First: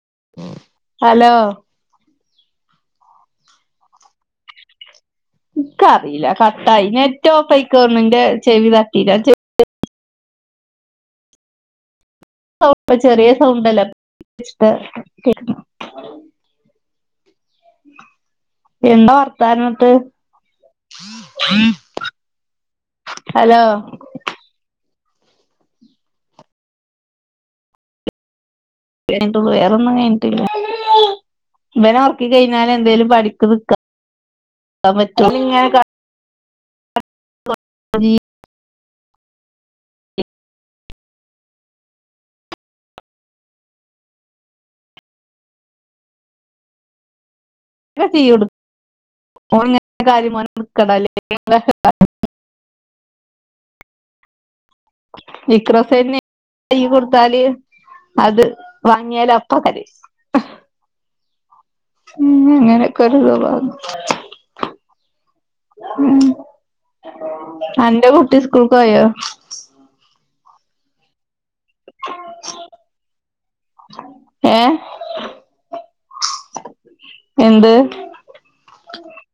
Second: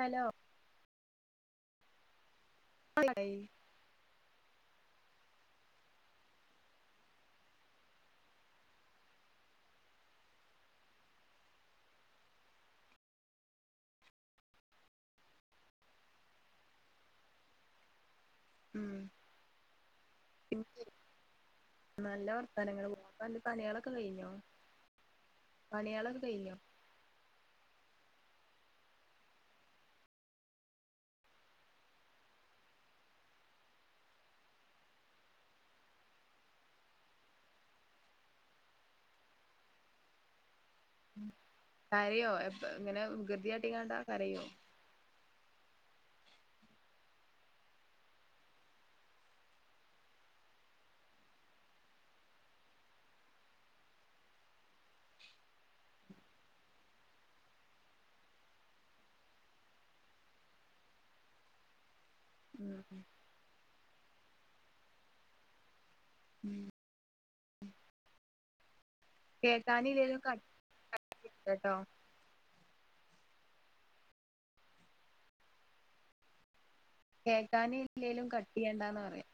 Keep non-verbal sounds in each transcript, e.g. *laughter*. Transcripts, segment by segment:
Hello hello മള ഇക്കറീല്ല കട്ടായി നെറ്റോഫയ്ക്കോന്നിന്റെ ചെവി തട്ടീട്ട ചെറിയ സൗണ്ടല്ല ഉം എന്താ വർത്താനോട്ട് *unintelligible* നല്ല വർത്തനങ്ങള് ഓ പ്പാൻ്റെ ഹലോ പണികളൊക്കെ കഴിഞ്ഞോ പണികളക്ക കഴിഞ്ഞോ *unintelligible* പോയ് വേറൊന്നും കഴിഞ്ഞിട്ടില്ല ഇവന ഒറക്കി കഴിഞ്ഞാല് എന്തേലും പഠിക്കുന്ന്തക്ക ക്കാ പറ്റോളു നിങ്ങൾക്കാ ഉം കരയും അവൻ ബ ഇങ്ങനെ ഗൃതിയാട്ടിക്കണ കണ്ടാ കരയും അവൻ ഇവിട തീയിടും ഓനിങ്ങനെ കാര്യം *unintelligible* നിക്കറോസന്നെ കയ്യ് കൊടുത്താല് അത് വാങ്ങിയാല് അപ്പ കരയും ഇഹ് ഉം അങ്ങനെക്ക ഒര് യുവാവാകുന്നു ഉം ഉം അൻ്റെ കുട്ടി സ്കൂൾ കേക്കാനേ ഇല്ലല്ലോ കട്ട് കട്ട് *unintelligible* കേട്ടോ ഏ എന്ത് കേക്കാന് ഇല്ലേലും കട്ട് യ്യണ്ടാന്ന് പറയാം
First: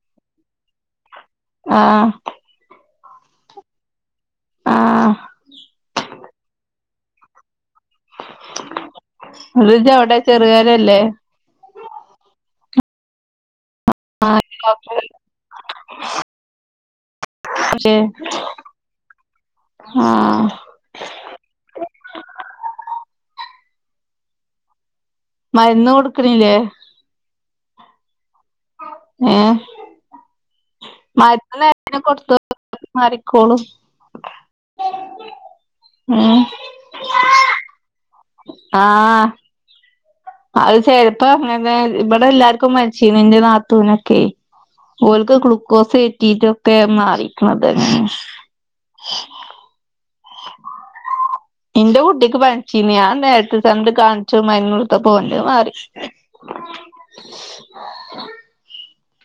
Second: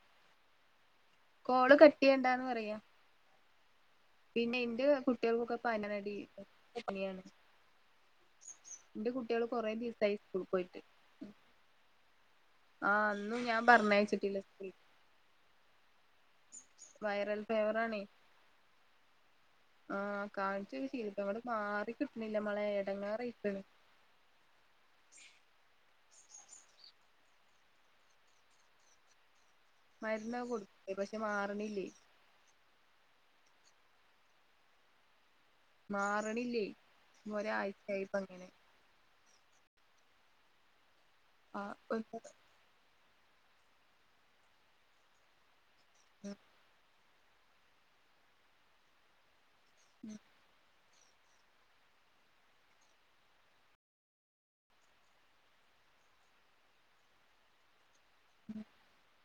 കോള് ആ കട്ട്‌യ്യണ്ടാന്ന് പറയാ പിന്നെ എന്റെ ആ കുട്ടികൾക്കൊക്ക പനനടി എ പനിയാണ് ന്റെ കുട്ടികള് കൊറേ ജ്ജ് ദിവസായി അവിടെ സ്കൂള് പോയിട്ട് ചെറുകരല്ലേ ആഹ് അന്ന് ഞാൻ പറഞ്ഞയച്ചിട്ടില്ല ആഹ് സ്കൂളിൽ കൊഴപ്പൊ വൈറൽ ഫേവറാണേ ആഹ് കാണിച്ച് ഇത് ശീലിപ്പ് അങ്ങോട്ട് മാറി കിട്ട്‌ണില്ല മോളേ എടങ്ങാറി ഇട്ടണ് മരുന്ന് കൊടുക്കണില്ലേ ഏ മരുന്ന് കൊടു മരുന്ന് അങ്ങന കൊടുത്തോർക്കക്ക മാറിക്കോളും ഉം മാറണില്ലേ ഒരാഴ്ചയായിപ്പ അങ്ങനെ ആഹ് അത് ശെരി ഇപ്പ ആ അങ്ങനെ ഇവിട എല്ലാർക്കും മര് ക്ഷീണിന്റെ നാത്തൂനക്കെ ഓൽക്ക് ഗ്ലൂക്കോസ് കേറ്റീറ്റൊക്കെ മാറി തിക്കണത് ഉം ന്റെ കുട്ടിക്ക് പനിച്ചീനി ഞാൻ നേരിട്ട് കണ്ട് കാണിച്ചു മരുന്ന് കൊട്ത്തപ്പോ അവൻ്റെ മാറി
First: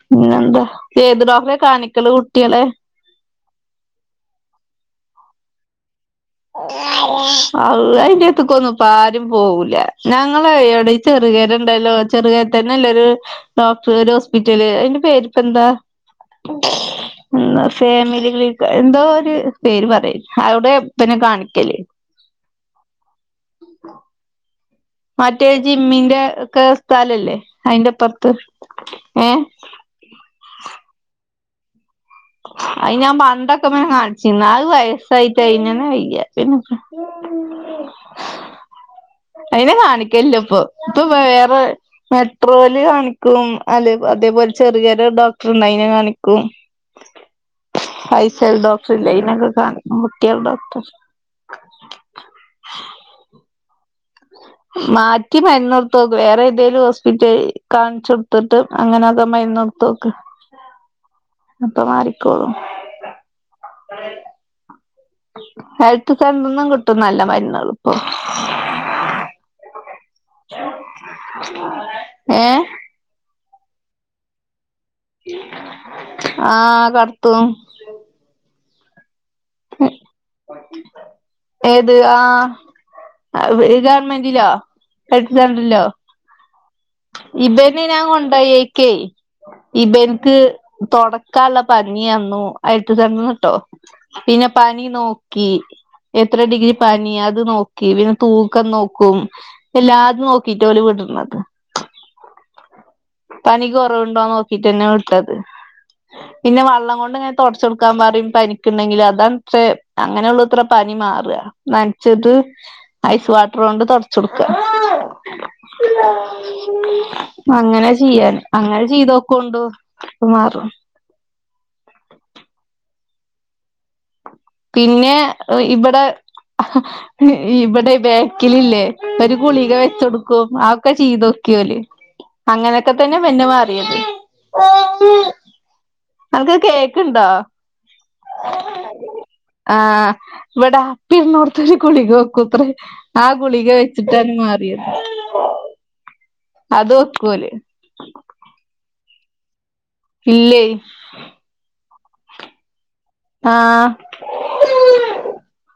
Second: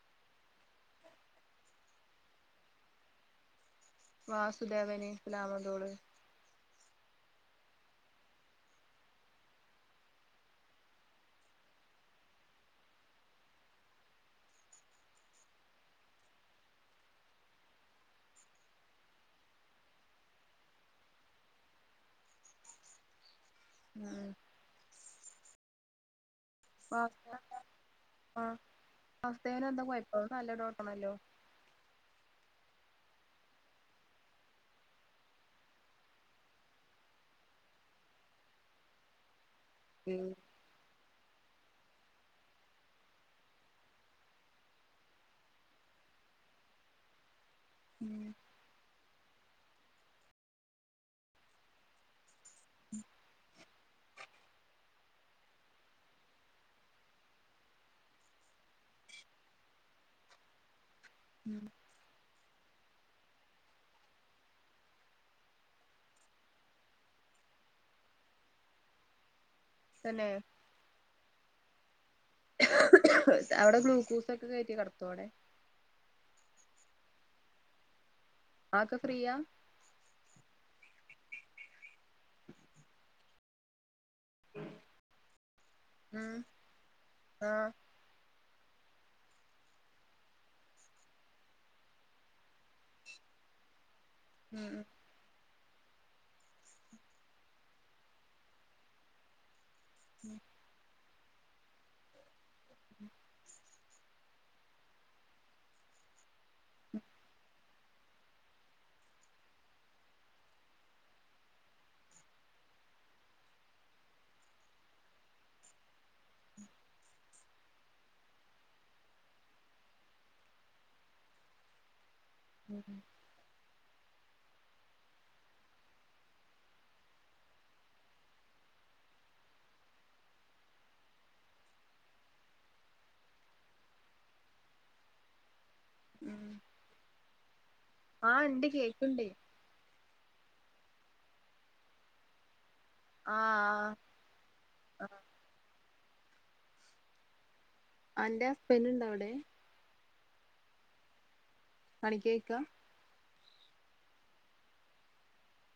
പിന്നെന്താ ഏത് ഡോക്ടറെ കാണിക്കല് കുട്ട്യേളെ വാസുദേവന് സ്ലാമാതോട് അള്ളാ അയിൻ്റടുത്തുക്കൊന്നും ഇപ്പ ആരും പോവൂല ഞങ്ങള ഇവിടെ ഈ ചെറുകര ണ്ടല്ലോ ചെറുകരേത്തന്നെല്ല ഒരു ഡോക്ടറ് ഒരു ഹോസ്പിറ്റല് അയ്ന്റെ പേര്പ്പ എന്താ ഇന്ന് ഫേമിലികളിൽ ക്ക് എന്തോ ഒരു പേര് പറയ് അവിടെ പിന്നെ കാണിക്കല് ഉം മറ്റേ ജിമ്മിന്റെ ക്കെ ആ സ്ഥല ഇല്ലേ അയിന്റെ ഇപ്പറത്ത് ഏ വാസുദേവന് എന്താ കൊഴപ്പം നല്ല ഡോക്ടറാണല്ലോ അയ് ഞാൻ പണ്ടൊക്കെ പേ കാണിച്ചിന്ന് അത് വയസ്സായിട്ടയിനന്ന് വയ്യ പിന്നെ അയ്നെ ഉം കാണിക്കല്ല ഇപ്പം ഇപ്പം വേറെ മെട്രോല് കാണിക്കും അല്ലെ അതേപോലെ ചെറിയൊരു ഡോക്ടറ്ണ്ട് അയിനെ കാണിക്കും ഉം ഫൈസൽ ഡോക്ടർ ഇല്ലേ അയിനെ ആ കുട്ടികളെ ഡോക്ടർ *inaudible* മാറ്റി മരുന്ന് കൊടുത്ത് നോക്കും വേറെ ഏതേലും ഹോസ്പിറ്റ കാണിച്ച കൊടുത്തിട്ട് അങ്ങനെയൊക്കെ മരുന്ന് തോക്ക് ഉം അപ്പൊ മാറിക്കോളും ഹെൽത്ത് സെൻ്റർന്നും കിട്ടും ന്നല്ല മരുന്നുകൾ ഇപ്പൊ തന്നെ ഏ അവിടെ കുൽക്കൂസൊക്കെ കേട്ടി ആ കട്ത്തും ആക്ക ഫ്രീയ ഏത് ആ *unintelligible* മന്റിലോ എക്സൻണ്ടറിലോ ഉം ആഹ് ഇബെന്നെ ഞാൻ കൊണ്ടായി ഏ കെ ഇപ്പനിക്ക് തുടക്കുള്ള പഞ്ചാബ് തന്നു ഹെൽത്ത് സെന്ററിന് ഇട്ടോ പിന്നെ ഉം ഉം പനി നോക്കി എത്ര ഡിഗ്രി പനി അത് നോക്കി പിന്നെ തൂക്കം നോക്കും എല്ലാതും നോക്കിട്ട്ഓല വിടുന്നത് *inaudible* എനിക്ക് കുറവുണ്ടോന്ന് നോക്കിട്ട്ന്നെ വിടുത്തത് പിന്നെ വെള്ളം കൊണ്ട് ഇങ്ങനെ തുടച്ച കൊടുക്കാൻ പററയും പനി ഉണ്ടെങ്കിൽ അതാത്രേ അങ്ങനെയുള്ള ഇത്ര പനി മാറ നനച്ച് ഐസ് വാട്ടർ കൊണ്ട് തുടച്ച കൊടുക്ക ഉ *unintelligible* അങ്ങനെ ചെയ്യൻ അങ്ങനെ ചെയ്തൊക്കോണ്ട് അപ്പ മാറും *inaudible* ഉം *inaudible* പിന്നെ ഇവിടെ ഇവിടെ ബാക്കിലില്ലേ ഒരു ഗളിക വെച്ചൊടുക്കും ആ ഒൊക്കെ ചെയ്തോക്കി ല് അങ്ങനെയൊക്കെ തന്നെ പിനെ മാറിയത് നനക്ക് കേക്ക് ഇണ്ടോ ആഹ ഇണ്ട് കേക്കുണ്ട് ആഹ വവിടെ അപ്പി ഇനോടത്ത് കുളികക്കൂത്രേ ആ ഗുളിക ആഹ് വെച്ചിട്ടാണ് മാറിയത് ആ അതുവക്കോല് അന്റെ *inaudible* ഇല്ലേ പണിക്ക് പോയിക ആഹ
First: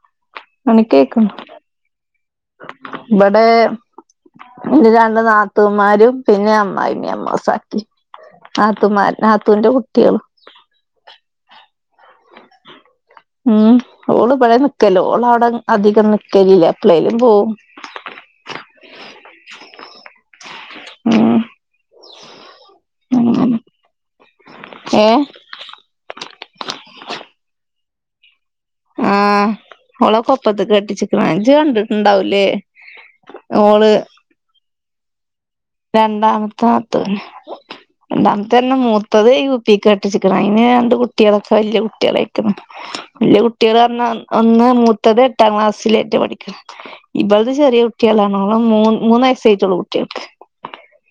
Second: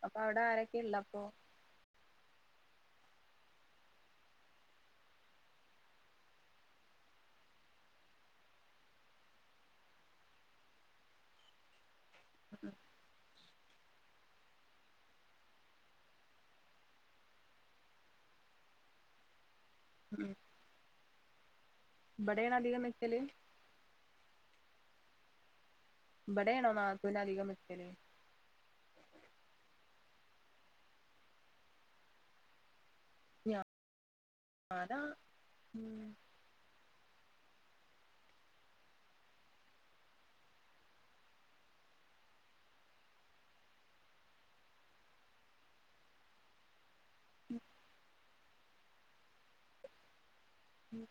അപ്പൊ അവിടെ ആരൊക്കെ ഇള്ള അപ്പൊ ഇടെ എന്റെ രണ്ട് നാത്തൂമാരും പിന്നെ അമ്മായിമ്മ അമ്മ സാങ്ക നാത്തുമാ നാത്തുവിന്റെ കുട്ടികൾ *inaudible* ഉം ഓള് ഇവിടെ നിക്കല് ഓൾ അവിടെ അധികം നിക്കലില്ല എപ്പളേലും പോവും *inaudible* ഉം ഇവിടെയാണ് അധികം നിക്കല് ഏ ഇവിടെയാണോ നാത്തൂന് അധികം നിക്കല് ആഹ് ഓള കൊപ്പത്ത് കെട്ടിച്ചിക്ക ഇജ് കണ്ടിട്ടുണ്ടാവൂലേ ഓള് ആരാ രണ്ടാമത്താത്ത് രണ്ടാമത്തന്നെ മൂത്തത് യു പിക്ക് കെട്ടിച്ചിക്കണ അയിന് രണ്ട് കുട്ട്യേളൊക്കെ വലിയ കുട്ട്യേളായ്ക്കണ് വെല്യ കുട്ട്യേള് പറഞ്ഞ ഒന്ന് മൂത്തത് എട്ടാം ക്ലാസ്സിലേറ്റ് പഠിക്കണ് ഇബൾത് ചെറിയ കുട്ട്യേളാണ് ഓളെ മൂ മൂന്ന് വയസ്സായിട്ടൊള്ളു കുട്ട്യേൾക്ക് ഉം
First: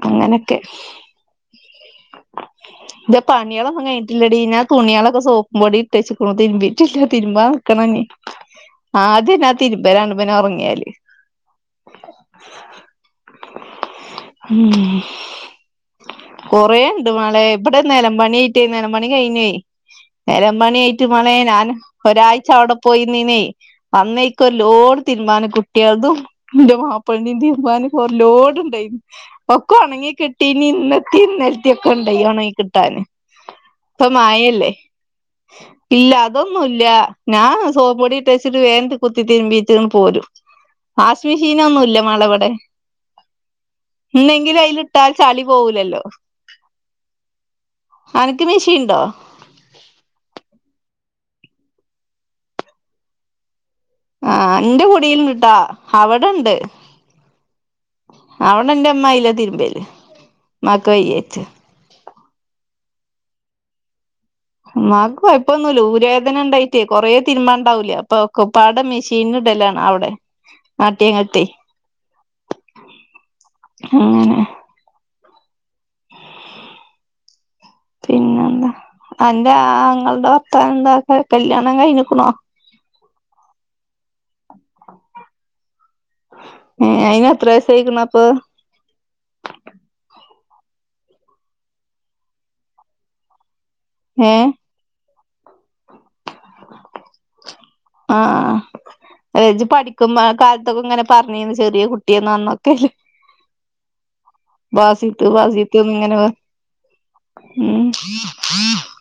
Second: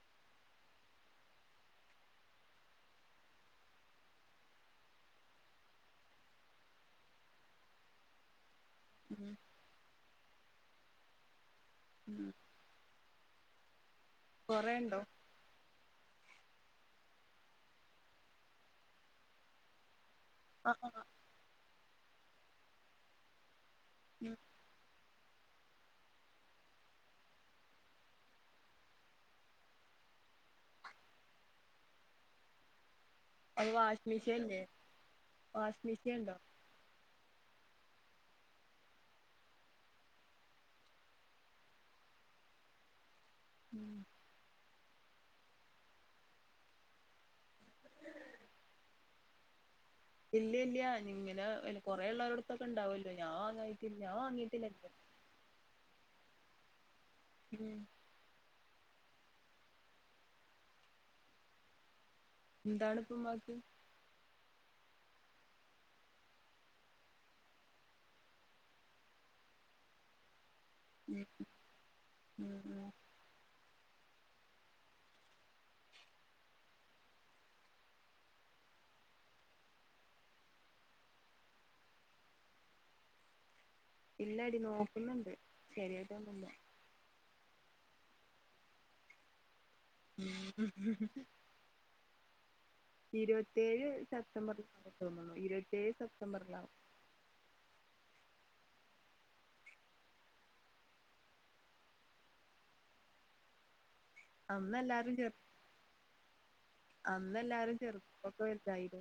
ഉം അങ്ങനൊക്കെ *inaudible* ഇന്റെ പണിയേളൊന്നും കഴഞ്ഞിട്ടില്ലടി ഞാൻ തുണിയളൊക്കെ സോപ്പും പൊടി ഇട്ട് വെച്ച്കണു തിരുമ്പിട്ടില്ല തിരുമ്പ നിക്കണ ഇനി *inaudible* ആദ്യം ഞാൻ തിരുമ്പലാണ് പിന്നെ ഉറങ്ങിയാല് ഉം ഉം കൊറേണ്ടോ കൊറേണ്ട് മാളെ ഇപ്പതെ നിലംമ്പണിറ്റേ നിലമ്പണി കഴിഞ്ഞേ ആഹ് ആഹ് നെരംമ്പണിയായിട്ട് മാളേ ഞാൻ ഒരാഴ്ച അവിടെ പോയിന്നീനേ ഉം അന്നേക്ക് ഒരു ലോടെ തീരുമ്പാനും കുട്ട്യേൾതും ഇന്റെ മാപ്പൾന്റെയും തീരുമ്പാന് ഒരു ലോഡ്ണ്ടായി ഒക്കൊ ഒണങ്ങി കിട്ടിനി ഇന്നത്തെ ഇന്നൽത്തി ഒക്കെ ഉണ്ടായി ഉണങ്ങി കിട്ടാന് അത് ഇപ്പ വാഷിംഗ് മെഷീൻല്ലേ മയല്ലേ വാഷിംഗ് ഇല്ല മെഷീൻ ഉണ്ടോ അതൊന്നുല്ല്യ ഞാൻ സോപ്പു പൊടിട്ട് വച്ചിട്ട് വേം കുത്തിതിരുമ്പീട്ടാണ് പോയത് വാഷ് മിഷീനൊന്നുല്ല്യ മാളെ ഇവടെ ഉം ഇന്നെങ്കിലും അയ്ല് ഇട്ടാൽ ചളി പോവൂലല്ലോ അനക്ക് മിഷീണ്ടോ ഇല്ല ഇല്ല ഇങ്ങനെ കൊറെ ഉള്ളവരടത്തൊക്കെ ഇണ്ടാവല്ലോ ഞാൻ അങ്ങ ആ ഇന്റെ കുടീലിണ്ട്ട്ടാ അവിടെണ്ട് ഉം അവിടെ ഇന്റെ മ്മാ അയില തിരുമ്പല് മ്മാക്ക് വയ്യേച്ച് എന്താണ്പ്പമ്മാക്ക് മ്മാക്ക് കൊഴപ്പൊന്നുല്ല്യ ഊരവേദന ഉണ്ടായിട്ടേ കൊറേ തിരുമ്പാണ്ടാവൂലേ അപ്പൊ ഒക്കപ്പാടെ മെഷീൻല് *unintelligible* അവടെ ഉ ഉം ഉ എങ്ങനെ പിന്നെന്താ അന്റെ ആങ്ങൾടെ വർത്താനെന്താ കല്യാണം കഴിഞ്ഞുക്കുണോ ഇല്ലടി നോക്കുന്നുണ്ട് ശരിയായിട്ടൊന്നുല്ല്യ പ്പ് *inaudible* ഇരുപത്തേഴ് ഏ സെപ്റ്റംബറിലാ തോന്നുന്നു ഇരുപത്തേഴ് സെപ്റ്റംബറിലാവും *inaudible* ഏ ഇജി പഠിക്കുന്ന കാലത്തൊക്കെ ഇങ്ങനെ പറഞ്ഞീന് ചെറിയ കുട്ടിയെന്നാന്നൊക്കെല്ലെ വാസിത്ത് വാസിത്ത് ഇങ്ങനെ അന്ന് എല്ലാരും ഉം ചെറുപ്പൊക്കെ വലുതായില്ലെ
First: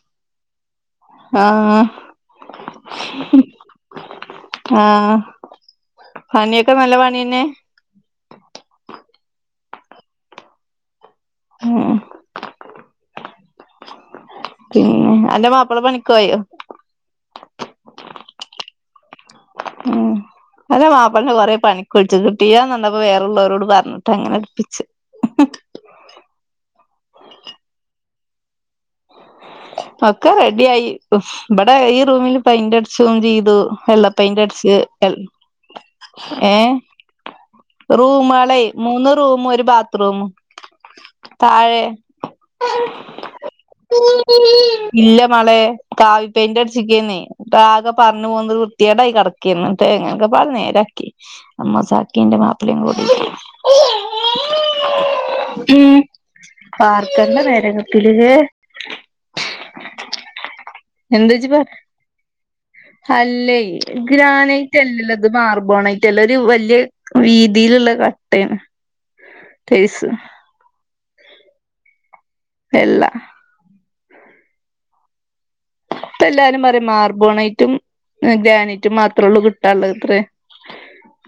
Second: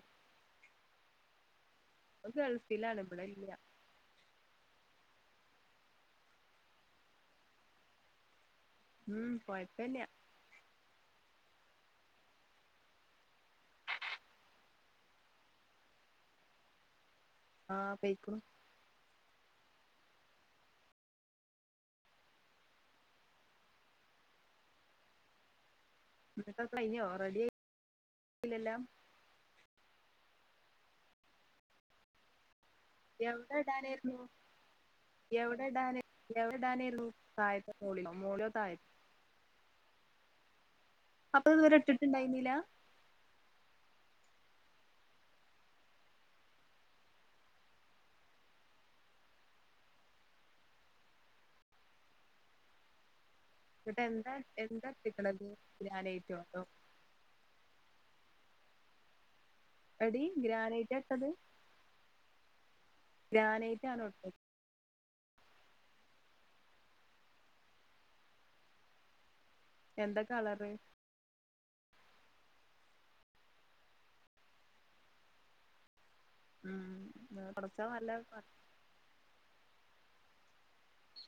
ആഹ ഇപ്പോ ഗൾഫിലാണ് ഇബിടെയില്ല്യ ആഹ പണിയൊക്കെ നല്ല പണിയന്നെ ഉം കൊയ്പല്ല്യ ആഹ പിന്നെ അന്റെ മാപ്പിള പണിക്കോയോ ആഹ പെയ്ക്കണു ഉം അല്ല മാപ്പിൾക്ക് കൊറേ പണിക്കൊഴിച്ചു കിട്ടിയാന്ന് കണ്ടപ്പ വേറ ഉള്ളവരോട് പറഞ്ഞിട്ട് അങ്ങനെടപ്പിച്ച് ഇല്ലെല്ലാം ഒക്കെ റെഡിയായി. ഇവെടെ ഈ റൂമില് പെയിന്റെ എവെടിടാനാരുന്നു? എവെടിടാന്. എവെടിടാനാരുന്നു? ഹാ ഇപ്പ കൊ റൂമുളെ മൂന്ന് റൂമും ഒരു ബാത്ത്റൂമും. അപ്പൊയിതുവെരെ ഇട്ടിട്ടുണ്ടായ്ന്നില്ല? ഇല്ല മോളേ. കാവി പെയിന്റടച്ചിക്കന്നേ. അപ്പ ആകെ പറന്ന് പോന്ന് വൃത്തികേടായി കെടക്കന്ന്. ക്കെങ്ങനൊക്കെ പറഞ്ഞനേരാക്കി. അ മെസാക്കിന്റെ മാപ്പിളേയും കൂടി. എന്നിട്ട് എന്താ എന്താത്തിക്കണത് ഗ്രാനേറ്റോ അതോ? വാർക്കണ്ട നേരകത്തില് അടി എന്താച്ചിപർ ഹല്ലേ ഗ്രാനൈറ്റ് ആണോ ഇട്ടത് ഗ്രാനൈറ്റ് അല്ലല്ലോത്. ഇത് മാർബോണൈറ്റല്ല. ഒരു വെല്യാ വീതിലുള്ള കട്ടയണ്. എന്താ കളറ്? വെള്ള ഇപ്പല്ലാരും പറയും ഉം മാർബോണൈറ്റും പടച്ചോൻ നല്ല പ- ഗാനൈറ്റും മാത്രോള്ളൂ കിട്ടാനൊള്ളത്രേ.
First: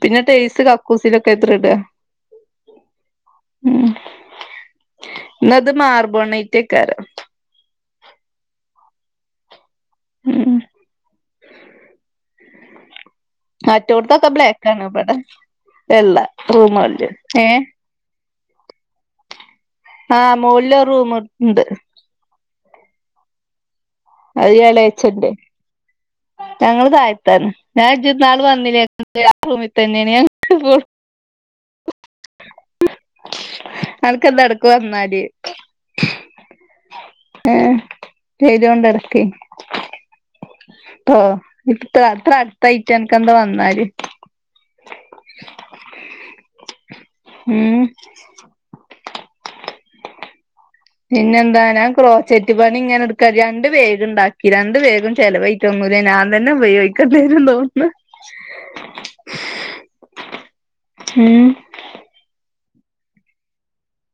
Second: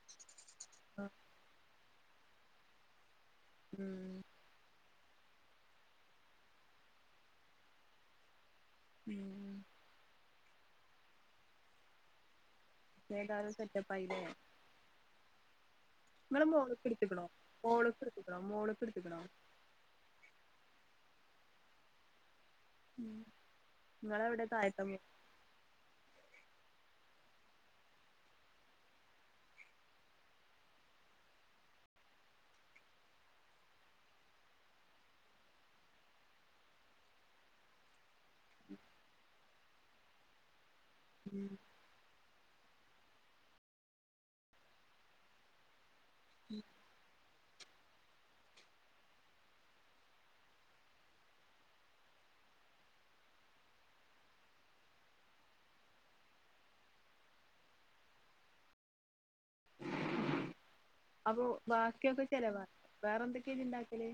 പിന്നെ ടേസ് കക്കൂസിലെക്കെ എത്രയിട്ക? ഉം എന്നത് മാർബോണൈറ്റിക്കര. ഉം ഉം ഏതായാലും മറ്റോടെതെക്കെ ബ്ലെക്ക്ണാടിവെടെ. നിങ്ങളെ മോളേ പിടിപ്പക്കണോ? മോളു പിടിക്കണോ? മോളുപിടി ആഹ് മോളില് റൂമൊണ്ട് ഉം ഇങ്ങളെവിടെ താഴത്തെ മോ അയാളേച്ചേന്റെ ഞങ്ങള് താഴത്തെ. ഞാൻ ജി ന്നാള് വന്നില്ലേ. ഞങ്ങളെ ആ റൂമിൽ തന്നെയാണ്. ഞങ്ങളിപ്പോൾ അനക്കെന്തെടാക്കുയെന്നാല് ഏഹ് ചെയ്തോണ്ടിറക്കേ. ട്ട് ഉം ഇട്ട് അത്ര അ തയ്റ്റ്നെക്കെന്താ വന്നാല്? ഉം ഉം പിന്നെന്താ ഞാൻ ക്രോസെറ്റ്പ്പണി ഞാനെടക്കാ. രണ്ടുപേരൊണ്ടാക്കി. രണ്ടു പേരും ചെലവായിട്ടൊന്നും. മുര ഞാൻ തന്നെ ഉപയോഗിക്കേണ്ടുവെരു തോന്ന്ന്ന്. അപ്പൊ ഉം ബാക്കിയെക്കെ ചെലവാ. വെറെന്തെക്കെയായിതൊണ്ടാക്കല്‌?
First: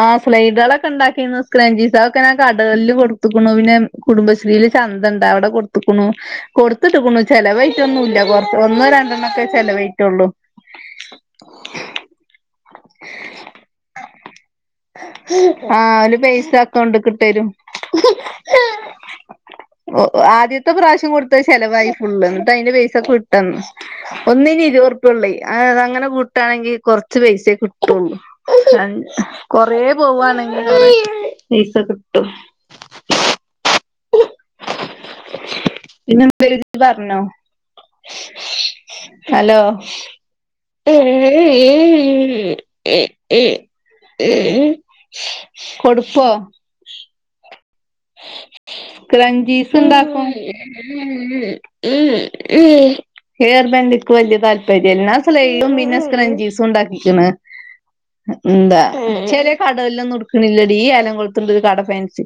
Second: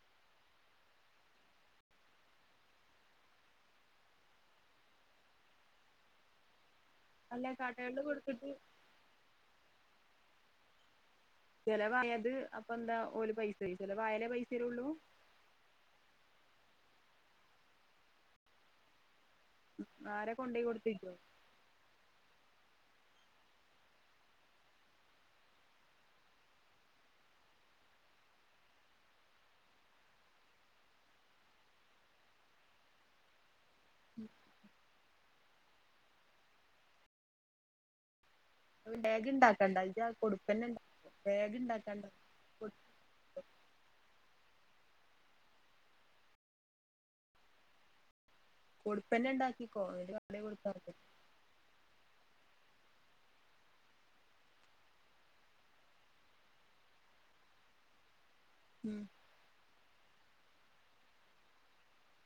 ആ സ്ലൈഡുക്കളൊക്കെ ഉണ്ടാക്കയാണ്. സ്ക്ലഞ്ചീസ തൊക്കെ ഞാൻ കടകളിൽ കൊടുത്തുക്കുന്നു. പിന്നെ കുടുംബശ്രീല് ചന്തൊണ്ട് അവെടെ കൊടുത്തുക്കുന്നു. കൊ ടുത്തിട്ടക്കുന്ന്. അല്ല കടകളില് ചെലവാഴിട്ടൊന്നുമില്ല. കൊടുത്തിട്ട് കൊറച്ച് ഒന്നോ രണ്ടെണ്ണക്കെ ചെലവാഴിറ്റൊള്ളൂ. ചെലവായത് അപ്പെന്താ ഒല് പൈസയേ. ചെലവായാലേ പൈസതെരുള്ളൂ? ആഹ ഒരു പൈസ അക്കൗണ്ടിക്ക് ഇട്ടരും. ഓ ഹ് ആരാ കൊണ്ടോയി ആദ്യത്തെ കൊടുത്തേ പ്രാവശ്യം ഇജ്ജോ കൊടുത്തത് ചെലവായി ഫുളള്. അതിന്റെ പൈസ കിട്ടും. ഒന്നിനിരുപ്പത്റുപ്പ്യേയുള്ളേ. അതങ്ങെനെ കൂട്ടാണെങ്കിൽ കൊറച്ച് പൈസ കിട്ടുള്ളൂ. അത് കൊറെ പോവാണെങ്കില് പൈസ കിട്ടും. പിന്നെന്തേലുതി പറ്ഞ്ഞോ. ബാഗ് ഹലോ ഇണ്ടാക്കണ്ട ഇജ്ജ് ആ കൊടുക്കന്നെ ഇണ്ടാക്കിക്കോ ബാഗ് ഇണ്ടാക്കണ്ട ഏ കൊടുപ്പ് കൊടുക്കന്നെ കഞ്ജിസ് ഇണ്ടാക്കിക്കോ എന്നിട്ട് ഉണ്ടാക്കും കടേ കൊടുത്താ മതി ഉം ഹെയർ ബാൻഡക്ക് വലിയ താല്പര്യല്ല സയിടും മിന്ന സ്ക്രഞ്ചീസും ഉണ്ടാക്കിണ് ഉം എന്താ ചെറിയ കടയിൽ ഒന്നും എടുക്കുന്നില്ലടി ഈ ആലംകുളത്തുണ്ട് ഒരു കട ഫാൻസി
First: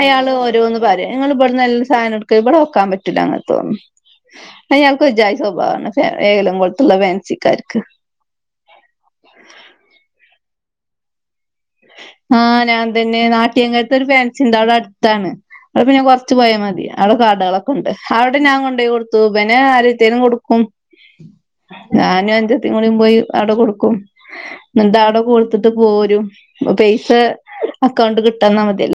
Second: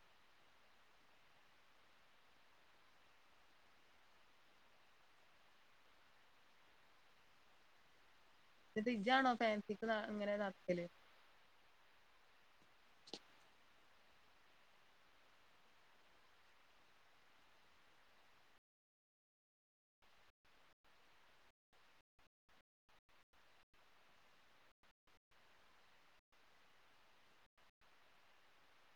അയാൾ ഓരോന്ന് പറയും ഞങ്ങ ഇവിടെന്ന് സാധനം എടുക്ക ഇവിടെ വെക്കാൻ പറ്റില്ല അങ്ങനെത്തെന്നും അയാൾക്ക് ഒരു ജാതി സ്വഭാവമാണ് ഏലം കൊടുത്തുള്ള ഫാൻസിക്കാർക്ക് ഫ്രിഡജാണോ ഫാൻസിക്ക് ഇങ്ങനെ നടക്കല് ആഹ് ഞാൻ തന്നെ നാട്ട്യങ്ങാലത്ത് ഒരു ഫാൻസിണ്ട് അവിടെ അടുത്താണ് അവിടെ പിന്നെ കൊറച്ചു പോയാൽ മതി അവിടെ കാടകളൊക്കെ ഉണ്ട് അവിടെ ഞാൻ കൊണ്ടു പോയി കൊടുത്തു പിന്നെ ആരത്തേനും കൊടുക്കും ഞാനും അനുജത്തികളുംകൂടെ പോയി അവിടെ കൊടുക്കും എന്നിട്ട് അവിടെ കൊടുത്തിട്ട് പോരും പൈസ അക്കൗണ്ട് കിട്ടന്നാൽ മതിയല്ലേ